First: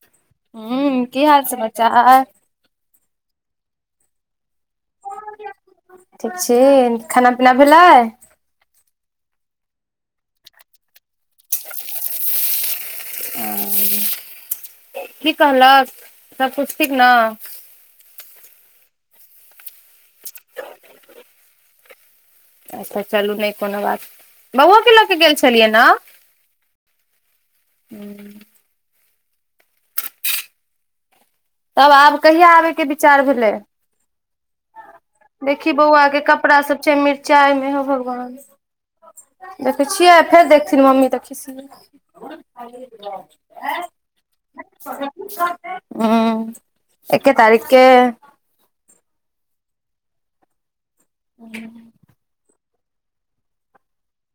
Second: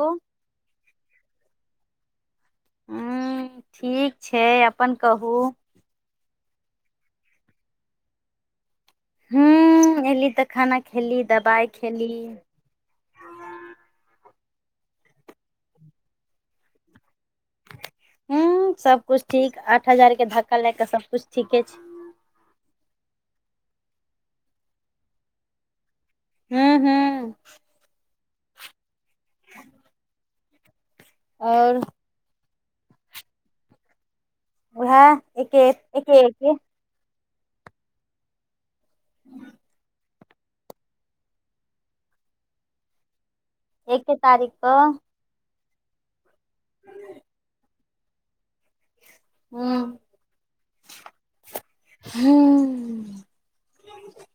Hello हू की हाल समाचार हँ ठीक छै अपन कहू ठीक छी खाना पीना भेलाय हूं अयली तऽ खाना खेली दबाई खेली ओं [unintelligible] की कहलक सबकुछ ठीक नऽ हूं सबकुछ ठीक आठ हजार के धक्का लाइग क सबकुछ ठीके छै अच्छा चलू नहि कोनो बात बौओके लऽ कऽ गेल छलियै नऽ हूँ हूँ हू और तब आब कहिया आबयके विचार भेलय उहा देखिहि बौआके कपड़ा सब मिरचाइ मे हौ भगवान देखै छियै फेर देखथिन मम्मी खि कसी [inaudible] एके तारीख कऽ हूं एके तारीखके हू [unintelligible] हूंअ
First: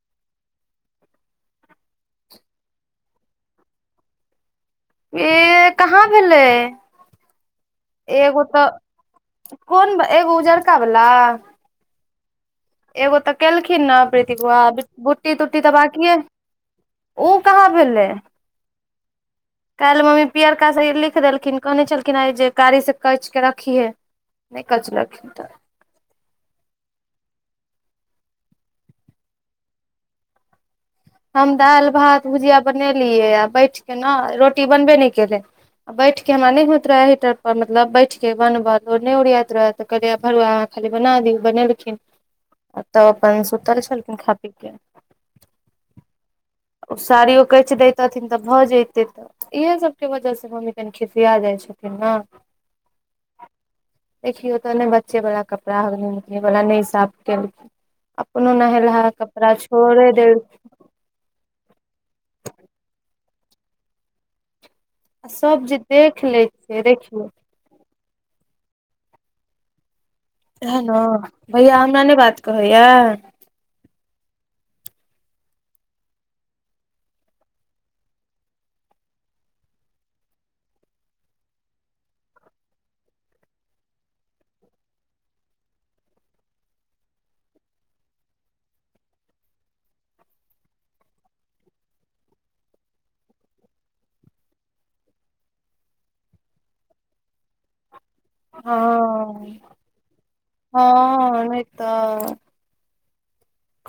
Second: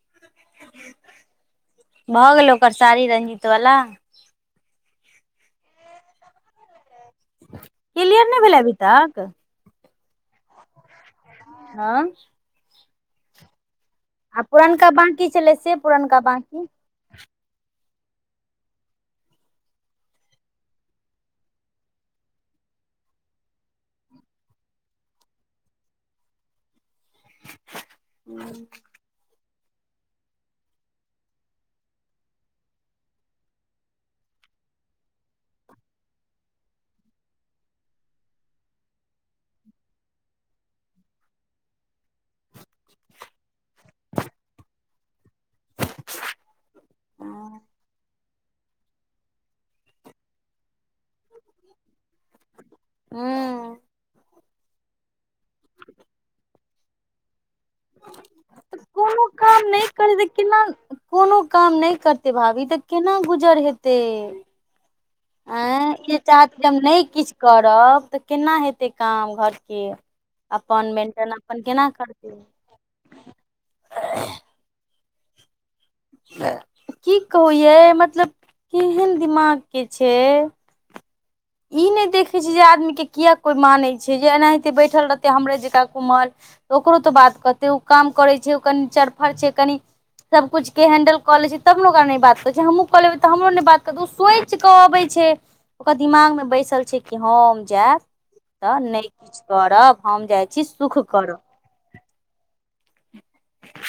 भऽ गेलौ ओकर साड़ी रंजीत वला ए कहाँ भेलै क्लियर नहि एगो भेलै अभी तक तऽ कोन एगो उजरका बला हां एगो तऽ केलखिन न प्रीति आ बुआ पुरनका बाकी बुट्टी छलै तुट्टी तऽ से बाकिए पुरनका बाकी ओ कहाँ भेलय [inaudible] काल्हि मम्मी पियरकासँ ई लिखि दखिन कहने छलखिन हे जे काड़ीसँ कैचि कऽ रखिहे नहि काज लख तऽ हूँ हम दालि भात भुजिया बनेलियै आ बैठ क न रोटी बनबे नइ केलै आ बैठ के हमरा नै होइत रहै हिटर पर मतलब बैठ के मतलब नहि ओरियाइत रहय तऽ कहलियै भरुआ अहाँ खाली बना दियो बनेलखिन आ तब अपन सुतले छलखिन खा पी के साड़ियो कच देतथिन तऽ भऽ जते ते इहे सब के वजह से मम्मी कनि खिसिया जाय छय ने हूँ [unintelligible] देखियौ तऽ ने बच्चे वाला कपड़ा हो गेलै न वला नइ साफ केलकै अपन तऽ नहलहा कोनो कपड़ा काम नहि छोड़े करै तऽ देल केना कोनो काम नइ करतै भाभी तऽ केना गुजर हेतय आ सब जे देख जे हम लैतियै नहि रेखियौ किछु करब तऽ केना हेतै काम घरके सएहन अपन न मेंटेन अपन भैया केना ओना नै करतै बात कहैया [inaudible] की कहू यऽ मतलब केहन दिमाग के छय ई नै देखैत छै जे आदमीके किया कोइ मानै छै जे एनाहिते बैठल रहतै हमरे जकाँ कुमल तऽ ओकरो तऽ बात कहतै ओ काम करै छै ओ कनि चरफर छै कनि सभकिछुके हैंडल कऽ लैत छै तब ने ओकरा नहि बात करै छै हमूँ कऽ लेबै तऽ हमरो नहि बात कहतै ओ सोचि कऽ अबैत छै ओकर दिमाग में बैसल छै कि हम जायब तऽ नइ किछु हँ करब हम जाइ छी सुख करब हँ नहि तऽ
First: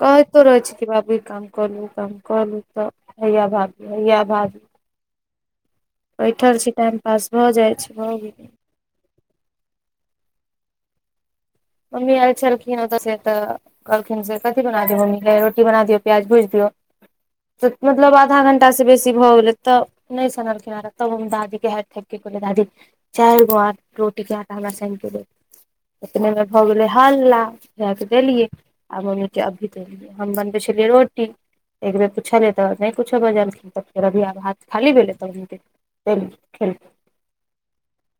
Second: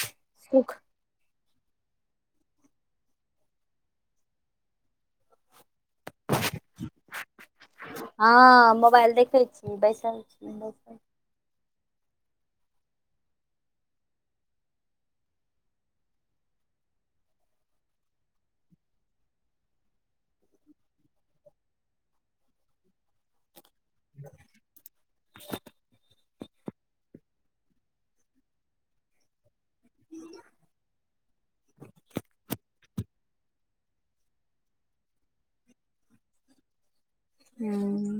कहैतो रहै छी सुख कि भाभि ई काम कर लू उ काम क लू तऽ भैया भाभि भैया भाभि बैठल छी टाइम पास भऽ जाइ छै भऽ गेलै हँ मोबइल देखै छी बैसल छी बैसल मम्मी आयल छलखिन ओत्त से‌ एत्त् कहलखिन से कथी बना दियौ मम्मी ले रोटी बना दियऔ प्याज भुज दियऔ मतलब आधा घंटा से बेसी भऽ गेले तऽ नइ सुनलखिन तब हम दादी के हारि थाकि के कहलिए दादी चैर गोर रोटी के आटा हमरा सानि के भऽ गेलै हल्ला जाय त देलियै आ मम्मीे अभी हम बनबै छलियै रोटी एक बेेर पुछलिए तऽ नइ कुछो बजलखिन तऽ फेर अभी आब हाथ खाली भेलै तऽदलियै खेलखिन हूँ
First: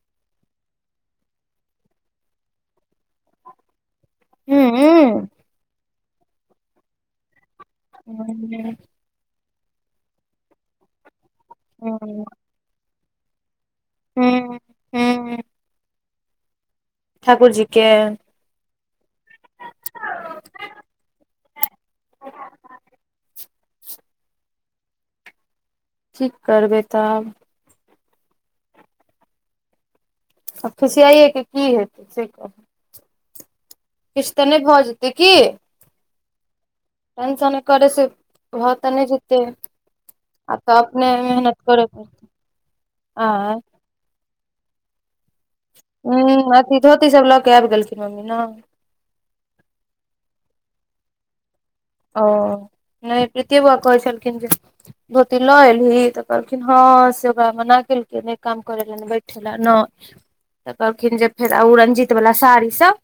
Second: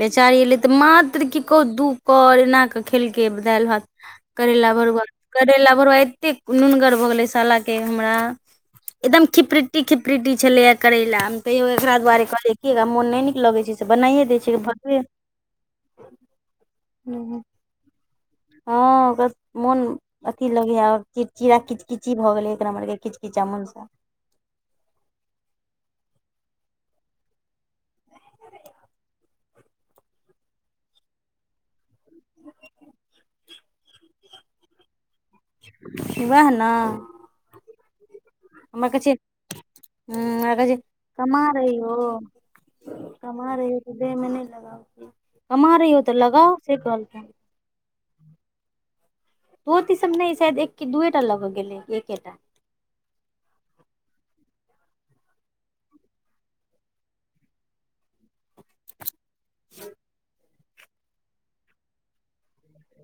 बेचारी अयलै तऽ मात्र की कहू दू कर एना कऽ खेलकै कऽ दालि भात करैला भरुआ करैला भरुआ एतेक नुनगर भऽ गेलै सालाके हमरा एकदम खिपरीटी खिपरीटी छलै करेला में तैयो एकरा दुआरे कहलिए कि मन नइ नीक लगे छै से बनाइए दै छय भे [unintelligible] ठाकुर जी के हँ ओकर मोन अथी लगै चिड़ चिड़ा किचकिची भऽ गेलै एक नम्बर के किचकिचा मनसा ठीक करबै तब आ फुशियाइएके की हेतै से कहू ह [unintelligible] किछ तऽ नइ भऽ जेतै की वएह न टेंसन करे से भऽ तऽ नहि छै जीते हूँ हमरा आब कहै तऽ छै अपने कमा मेहनत रही करे हो पड़त कमा रही हो त दे मे नै लगा कमा रही हो तऽ लगाओ से कहलत कय मम्मी न धोति सब नहि शायद एक की दूए टा लऽक गेलै ओ एकेटा नहि प्रीति बुआ कहै छलखिन जे धोती लऽ एलही तऽ कहलखिन हँ से ओका मना केलखिन कऽ नइ काम करेलाऽ बैठेला न तऽ कहलखिन जे फेर ओ रंजित वला साड़ी सब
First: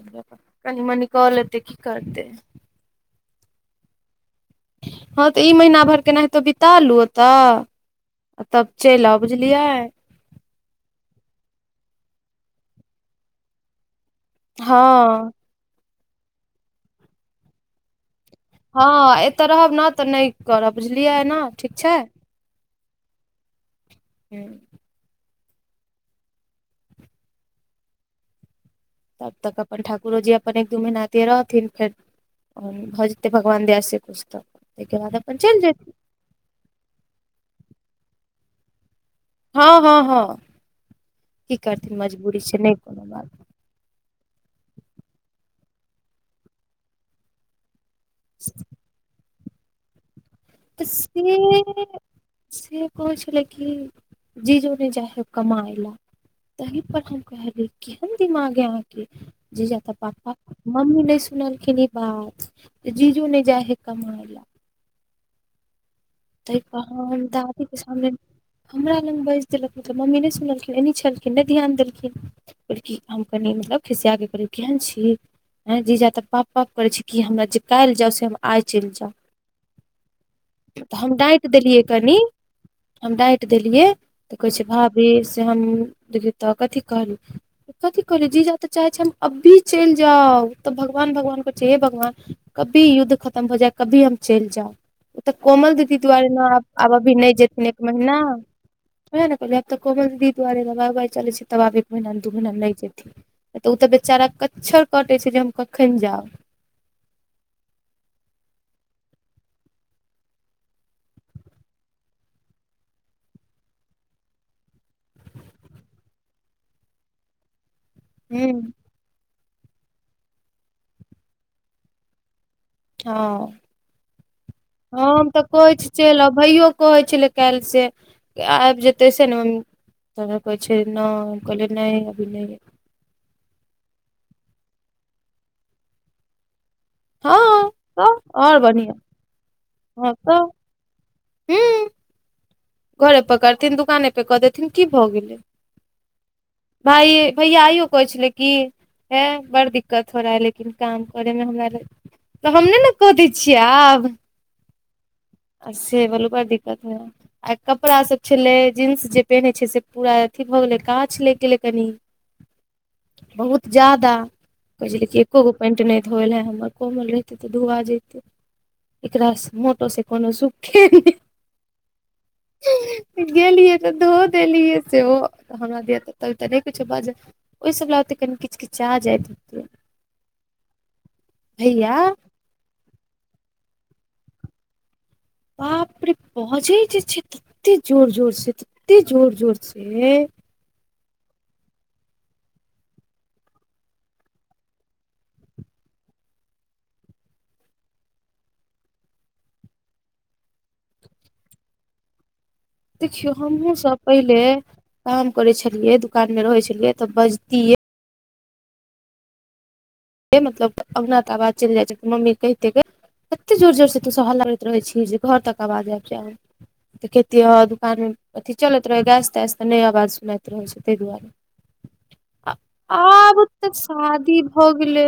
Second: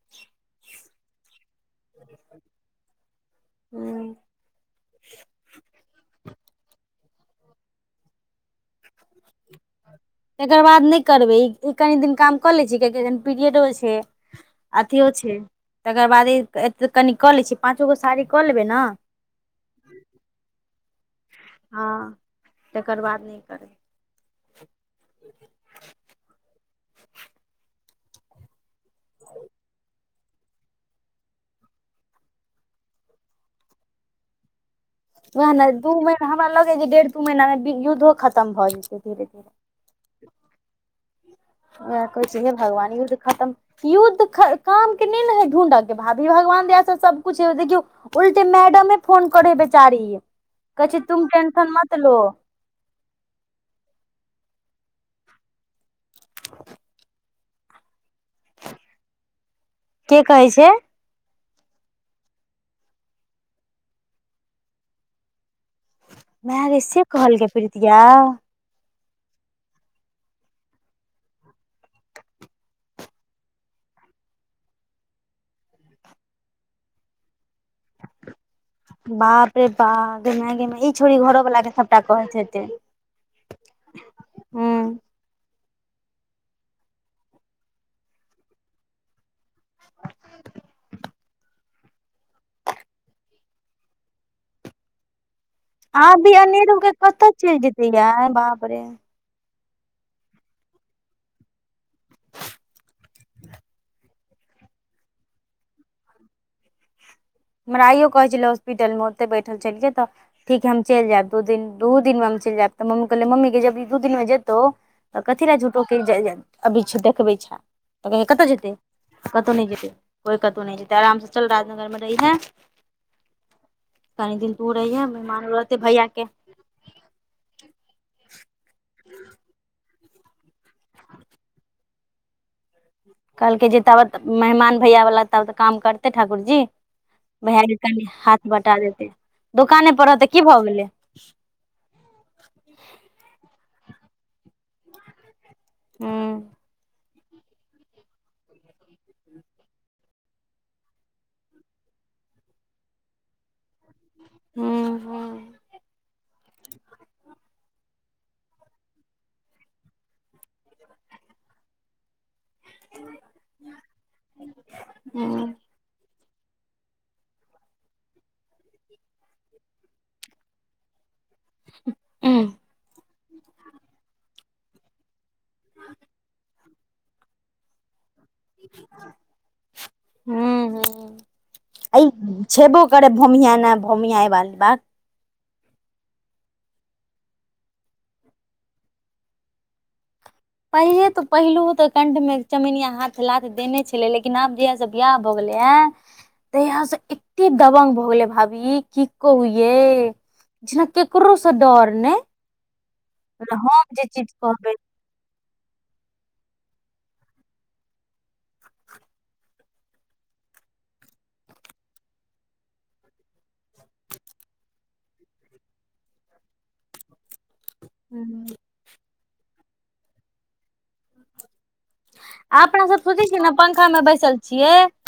कनि मनी क लेतै की करतै हूँ हँ तऽ ई महीना भर केनाहितो बिता लू ओतऽ तब चलि आउ बुझलियायै एकर बाद नहि करबैे ई कनी दिन काम कऽ लै छै कियेकि पीरियडो छै हँ अथियो छै तकर बाद कनि कऽ लै छि पाँचो गो साड़ी कऽ लेबै ने हँ एतऽ रहब न तऽ नइ करबऽ बुझलियै एना ठीक हँ छै तकर बाद नहि करबै हूं तब तक अपन ठाकुरो जी अपन एक दू महिना एतै रहथिन फेर भऽ जेतै भगवान दया से कुछ तऽ तइके बाद अपन वएह चलि ने जेथिन दू महीना हमरा लगैय जे डेढ़ दू महीना में युद्धो खतम भऽ जेतै धीरे धीर हँ हँ हँ की करथिन कहै छि मजबूरी हे‌ छै नहि कोनो भगवान तऽ बात खतम युद्ध ख काम के नहि ने है ढूंढड के भाभि भगवान दया से सबकुछ है देखियौ उलटे मैडमे फोन करै बेचारी तऽ कहै छय तुम से टेंशन मतलो से कहै छलै कि जीजो नइ जा है कमायला तही पर हम कहले केहन दिमाग है अहाँ के जे जता के पापा कहै छै मम्मी नइ सुनलखिन ई बात जीजु नै जाइ है कमाइ ला ताहि पर मैंगे से हम कहलकै दादी के प्रीतिया सामने हमरा लग बाजि देलक मतलब मम्मी नइ सुनलखिन एनहि छलखिन नइ ध्यान देलखिन की हम कनि मतलब खिसिया क कहलि केहन छि हैं जीजा तऽ बाप बाप करे छय कि हमरा जे काल्हि जाउ से हम आइ चलि जाउ बाप रे बाप गेल माइ गे माइ तऽ हम डैट देलियै कनि हम डाँटि देलियै तऽ कहै हूं छै भाभी से हम देखियै तऽ कथी कहल कथी कहल जी जा तऽ चाहे छैै हम अभी चलि जाउ तऽ भगवान भगवान करै छियै हे भगवान कभी युद्ध खतम हो जाय कभी हम चलि जाउ उ तऽ कोमल द ती आब दुआरे ई न अनेर होके आब अभी कतऽ नइ चलि जेथिन एक जेतै महीना यार बाप रे वएह ने कहलै आब तऽ कोमल दुआरे दवाइ उवाइ चलै छै तब आब एक महना दू महना नहि जेथिन ओ तऽ बेचारा कच्छर कटे छय जे हम कखन जाउ हमरा आइयो कहै छलै हॉस्पिटलमे ओते बैठल छलियै तऽ ठीक है हम चलि जायब दू दिन दू दिन में हम चलि जायब तऽ मम्मी कहलै मम्मी के जब दू दिन मे जेतौ तऽ कथी लए झूठोे केँ [unintelligible] अभी देखबै छै तऽ कहै कतहु हँ जेतै कतहु नय जेतै कोइ कतहु नहि जेतै आरामसँ चल राजनगरमे रही ने हाँ हम तऽ मेहमान कहय रहते भैया चलि के आउ भैयो कहै छलै काल्हि से आबि जेतै से ने मम्मी तह कहै छै न कले नहि अभी नहि कहलकै जे तब मेहमान भैया बला तब तऽ काम करते ठाकुर जी भैया हँ कनि तऽ हाथ आओर बटा बढ़िआँ देते दुकाने पर हँ रहतै की तऽ भऽ गेलै हूँ घरे पकड़थिन दुकाने प कऽ देथिन की भऽ गेलै हूँ आइ भैया आइयो कहै छल्य कि है बड़ दिक्कत हो रहा है लेकिन काम करे में हमरा ल तऽ हम नय ने क दै छियै आब हूँ हूँ से वलू बड़ दिक्कत होइया [unintelligible] आ कपड़ा सब छलै जींस जे पहिन्नेय छै से पूरा अथी भए गेले काछ लागि गेलै कनी [inaudible] बहुत ज्यादा कहै छै कि एको गो पानंट नहि धोल हे हमर कोमल रहतै तऽ धुआ जतै एकराास मोटो से कोनो सुूखे ह [unintelligible] गेलियै तऽ धो देलियै सेहो हमरा दिया तऽ केओ तऽ नहि किछो बाज ओफिसभ ओत्ते कनि किज किचा जाइत भैया ई छेबो करै भूमिहना भोमिहइ वाली बात बाप रे बजे जे छै तते जोर जोर से तते जोर जोर से पहिले तऽ पहिलु तऽ कंठ में चमनिया हाथ लाथ देने छले लेकिन आब जहिया सब बियाह भऽ गेलै है तहिया से एते दबंग भऽ गेलै भाभी की कह ये जेना ककरोसँ डर ने देखियो हमहुँ सब पहिले काम करे छलियए दुकान में रहे छलिये तऽ बजतीे मतलब अहुना तऽ अवाज चलि जाइ छै तऽ मम्मी कहितै कऽ कतेक जोर जोर से तू सब हल्ला करैत रहै छी जे घर तक आवाज आबि जायउ तऽ खेती हद कारण [unintelligible] कहबै अथि चलैत रहै गैस तैस नहि आवाज सुनाईत रहै छै तहि दुआरे अपना सब सोचै छियै आब न तऽ पंखा मे बैसल शादी भऽ छियै गेलै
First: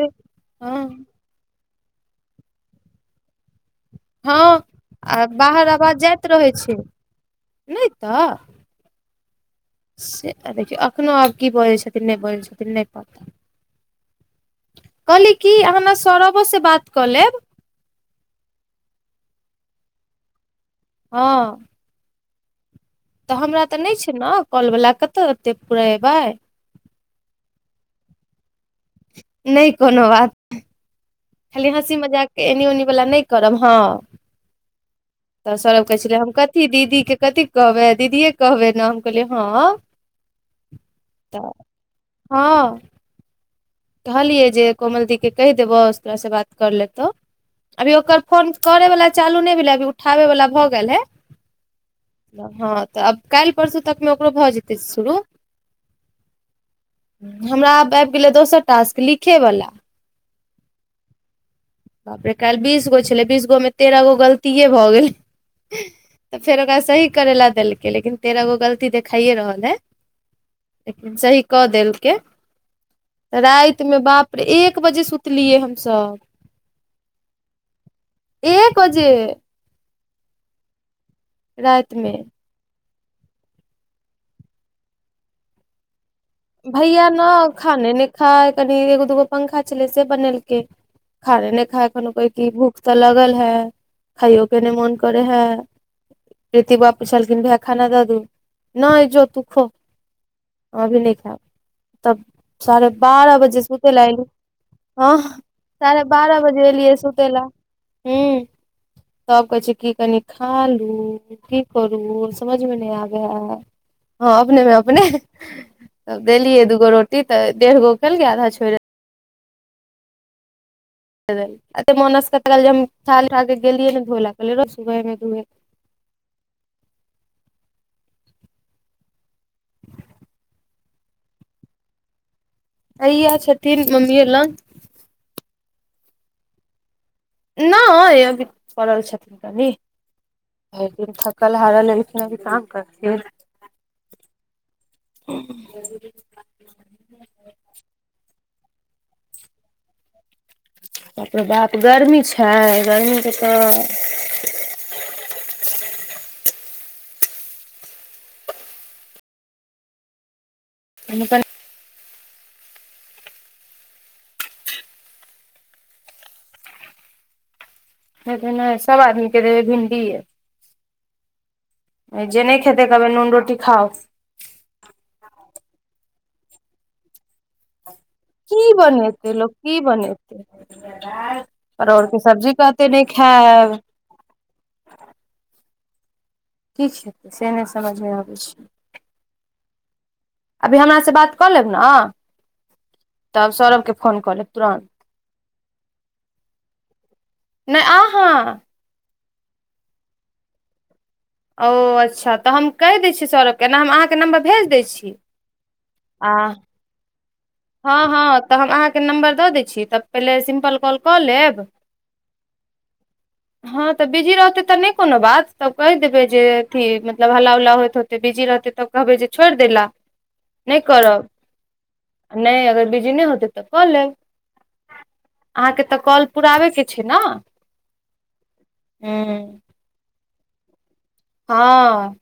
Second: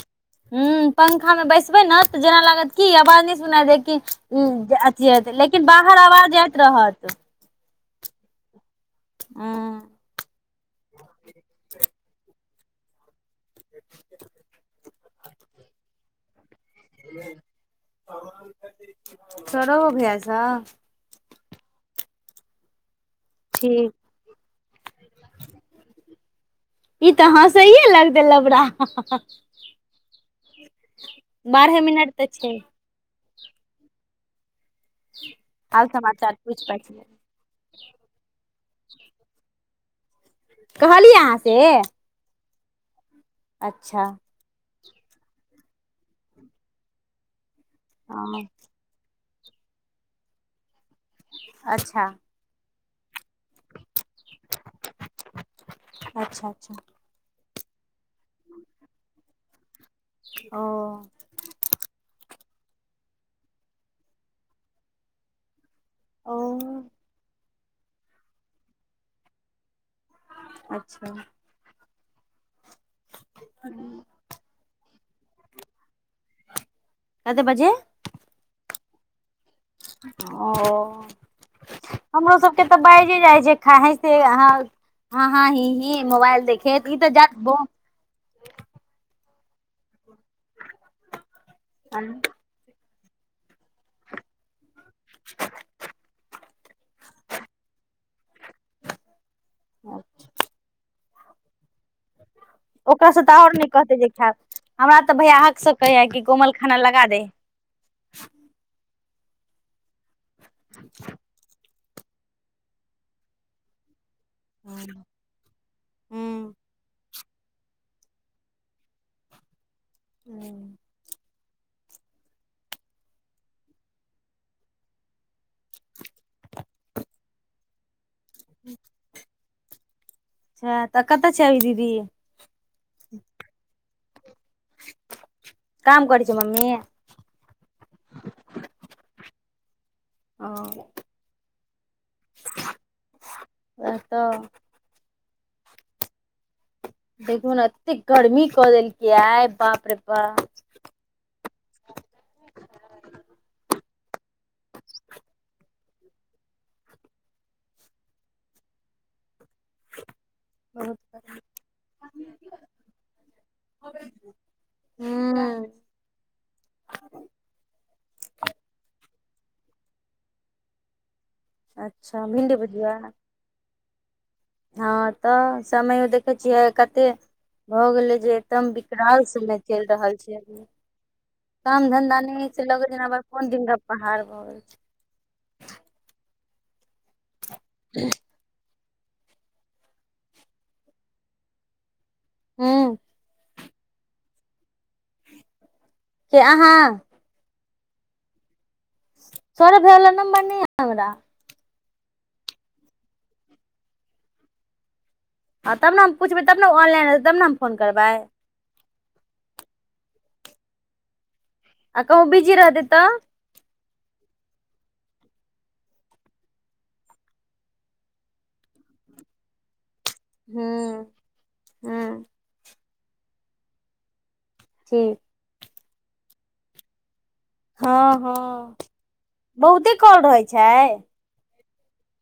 ह हँ पंखा मे बैसबै न तऽ जेना लागत कि आवाज नहि सुना देकि हँ उऽ जा अथी लेकिन बाहर आवाज जाइत रहत नहि तऽ ह से देखियौ एखनो आब की बजै छथिन नहि बजै छथिन नहि पता कहली की आँह सौरबो से बात कऽ लेब सौरभ‌ओ भैया स हँ तऽ हमरा तऽ ठीक नहि छै नऽ काॅल वाला कतहु ओते पूरेबै ई तऽ हस‌यै लगत‌इ लबरा नहि कोनो बात [inaudible] [inaudible] खाली हँसी मिनट तऽ मजाक के छै एनी ओनी वला नहि करब हँ तऽ सौरव हाल कहै छलै हम समाचार कथी पूछि पाछ दीदी के कथी कहबै दीदिए कहबै ने हम कहलियै हा कहलियै अहाँ से हाँ अच्छा कहलियै जे कोमल दी केँ कहि देबो से तोरा सँ बात कर लेतौ अभी ओकर ह फोन करे वाला चालू नहि भेले अभी उठाबे वाला भए गेल हेय अच्छा हँ तऽ आब काल्हि परसू तकमे ओकरो भऽ जेतै शुरू अच्छा अच्छा हमरा आब आबि गेलै दोसर टास्क लिखै वला ओ बापरे काल्हि बीस गो छलै बीस गो मे तेरह गो गलतीए भऽ गेलै ओ तऽ फेर ओकरा सही करै ला देलकै लेकिन तेरगो गलती देखाइए रहल है अच्छा लेकिन सही कऽ देलकै रातिमे बाप रे एक बजे सुतलियै हमसभ कते बजे एक बजे ओ रातिमे हमरो सब से तऽ बाइजे जाइ छै खा हसिते [unintelligible] हाँ हाँ हि हि मोबाइल देखेत ई भैया तऽ न जात खाने नै खा कनि एगो दूगो पंखा छलै से बनेलकै खाने नहि खाय की भूख तऽ लगल ह खाइयो केँ नै मोन करे है प्रिति बाउ पछलखिन भैया खाना द दू नहि जो तू खो अभी नहि खैब तब साढ़े ओकरा से तऽ बारह आओर बजे नहि सुत कहते लै जे एलिये खायब हमरा तऽ हँ भैया हक से साढे कहैया कि बारह कोमल बजे खाना एलिये लगा दे सुत लैए हू तब कहै छी की कनी खा लु करू समझ मे नहि आबै है हँ अपने मे अपने तब देलियै अच्छा दूगो रोटी तऽ डेढ़ गो खेलकै आधा छोड़े हू [unintelligible] [unintelligible] एत मनस क तऽ कहल जे हम छे गेलियै ने धो ललै रो सुबहमे धोए [unintelligible] [unintelligible] ह [unintelligible] [unintelligible] अ तऽ कतऽ छैल दीदी ह‌इया छथिन मम्मी लग काम करै छै मम्मी नई अभी पड़ल छथिन कनी ओ भर [unintelligible] पेट खा के कलहारा लेलएखिन की काम करथिन बैहै तऽ हूँ [unintelligible] [unintelligible] देखू न एते गर्मी कऽ देलकै आइ बाप रे बाप बाप‌ रे बाप गरमी छाय गरमीके तऽ [inaudible] कनि कनि [unintelligible] [inaudible] हू [inaudible] सब आदमी के देबै भिंडी यै अ जे नहि खेत कहबै नून रोटी खाउ हँ तऽ समयो देखैत छियै कते भऽ गेलै जे एकदम कि विकराल बनेतै लोक समय कि चलि रहल छै बनेतै काम परोड़ धंधा के नहि सब्जी से लगै कहते जेना नहि आब कोन दिन खैब के पहाड़ भऽ गेल छै की छैेतै से नहि समझमे आबै छै अभी हमर से बात कऽ लेब ना हूँ तब सौरभके फोन कऽ लेब तुरन्त के अहाँ नैए आहाँ सोरभ भइया लग नम्बर या हमरा ओ अच्छा तऽ हम कहि दै छियै सरोभा के हम अहाँके नम्बर भेज दैत छी ह तब ने हम पुछबै तब ने ऑलाइन हतै तब ने हम फोन करबै हँ-हँ तऽ हम अहाँके नम्बर दऽ दै छी। तऽ पहिने सिम्पल कॉल कऽ लेब आ कहु बिजी रहत तऽ हँ तऽ बिजी रहते तऽ नई कोनो बात तब कहि देबै जे अथी मतलब हला उ्ला होइत होते तऽ बिजी रहत तखन कहबै जे छोड़ि देल हँ हँ नई अगर बिजने होतै तऽ कऽ लेब हूँ अहाँके तऽ कॉल पुराबे के छै ना हँ हँ बहुते कला रहै छै हँ